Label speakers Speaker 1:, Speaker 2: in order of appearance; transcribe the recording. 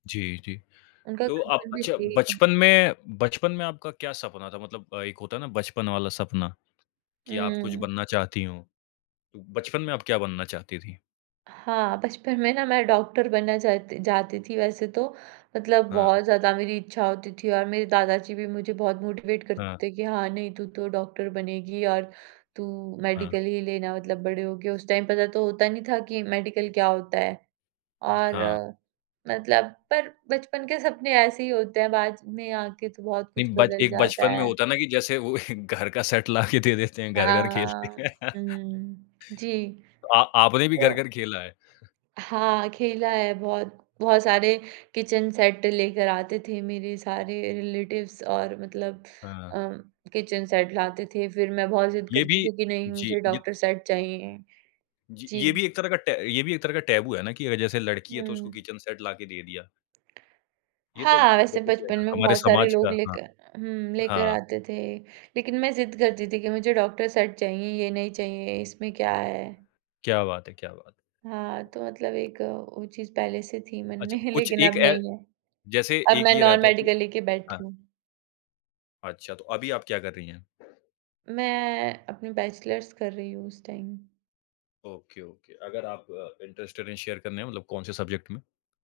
Speaker 1: जी, जी।
Speaker 2: उनका
Speaker 1: तो आप
Speaker 2: कंसर्न भी
Speaker 1: अच्छा
Speaker 2: सही है।
Speaker 1: बचपन में बचपन में आपका क्या सपना था? मतलब एक होता है ना बचपन वाला सपना, कि आप कुछ
Speaker 2: हुँ।
Speaker 1: बनना चाहती हो? तो बचपन में आप क्या बनना चाहती थी?
Speaker 2: हाँ, बचपन में ना मैं डॉक्टर बनना चाहती जाती थी वैसे तो, मतलब
Speaker 1: हाँ।
Speaker 2: बहुत ज़्यादा मेरी इच्छा होती थी। और मेरे दादाजी भी मुझे बहुत मोटिवेट करते
Speaker 1: हाँ।
Speaker 2: थे कि हाँ, नहीं तू तो डॉक्टर बनेगी, और तू
Speaker 1: हाँ।
Speaker 2: मेडिकल ही लेना मतलब बड़े होके। उस टाइम पता तो होता नहीं था कि मेडिकल क्या होता है? और,
Speaker 1: हाँ।
Speaker 2: मतलब पर बचपन के सपने ऐसे ही होते हैं बाद में आके तो बहुत कुछ
Speaker 1: नहीं, बच
Speaker 2: बदल
Speaker 1: एक
Speaker 2: जाता
Speaker 1: बचपन में
Speaker 2: है।
Speaker 1: होता है ना की जैसे वो एक घर का सेट ला के दे देते हैं, घर-घर खेलते
Speaker 2: हाँ।
Speaker 1: हैं।
Speaker 2: हुँ, हुँ, जी।
Speaker 1: आ आपने भी
Speaker 2: तो
Speaker 1: घर-घर खेला है?
Speaker 2: हाँ, खेला है बहुत। बहुत सारे किचन सेट लेकर आते थे मेरे सारे रिलेटिव्स और मतलब
Speaker 1: हाँ।
Speaker 2: उम, किचन सेट लाते थे। फिर मैं बहुत ज़िद
Speaker 1: ये
Speaker 2: करती
Speaker 1: भी
Speaker 2: थी कि नहीं
Speaker 1: जी।
Speaker 2: मुझे
Speaker 1: ये
Speaker 2: डॉक्टर
Speaker 1: त
Speaker 2: सेट चाहिए,
Speaker 1: जी,
Speaker 2: जी।
Speaker 1: ये भी एक तरह का टै ये भी एक तरह का टैबु है ना कि जैसे लड़की है तो उसको
Speaker 2: हुँ।
Speaker 1: किचन सेट ला के दे दिया। ये तो
Speaker 2: हाँ, वैसे
Speaker 1: बेसिक कार्य
Speaker 2: बचपन
Speaker 1: है
Speaker 2: में
Speaker 1: हमारे
Speaker 2: बहुत सारे
Speaker 1: समाज
Speaker 2: लोग
Speaker 1: का, हाँ।
Speaker 2: लेकर हूँ, लेकर
Speaker 1: हाँ।
Speaker 2: आते थे। लेकिन मैं ज़िद करती थी कि मुझे डॉक्टर सेट चाहिए, ये नहीं चाहिए, इसमें क्या है?
Speaker 1: क्या बात है, क्या बात है।
Speaker 2: हाँ, तो मतलब एक वो चीज़ पहले से थी मन
Speaker 1: अच्छा,
Speaker 2: में,
Speaker 1: कुछ
Speaker 2: लेकिन
Speaker 1: एक
Speaker 2: अब
Speaker 1: ए
Speaker 2: नहीं है।
Speaker 1: जैसे
Speaker 2: अब
Speaker 1: एक
Speaker 2: मैं
Speaker 1: ये रहता है कि
Speaker 2: नॉन-मेडिकल लेके
Speaker 1: हाँ।
Speaker 2: बैठी हूँ।
Speaker 1: अच्छा, तो अभी आप क्या कर रही हैं?
Speaker 2: मैं, अपने बैचलर्स कर रही हूँ इस टाइम।
Speaker 1: Okay, okay. अगर आप अ, इंटरेस्टेड है शेयर करने मे मतलब कौन-से सब्जेक्ट में?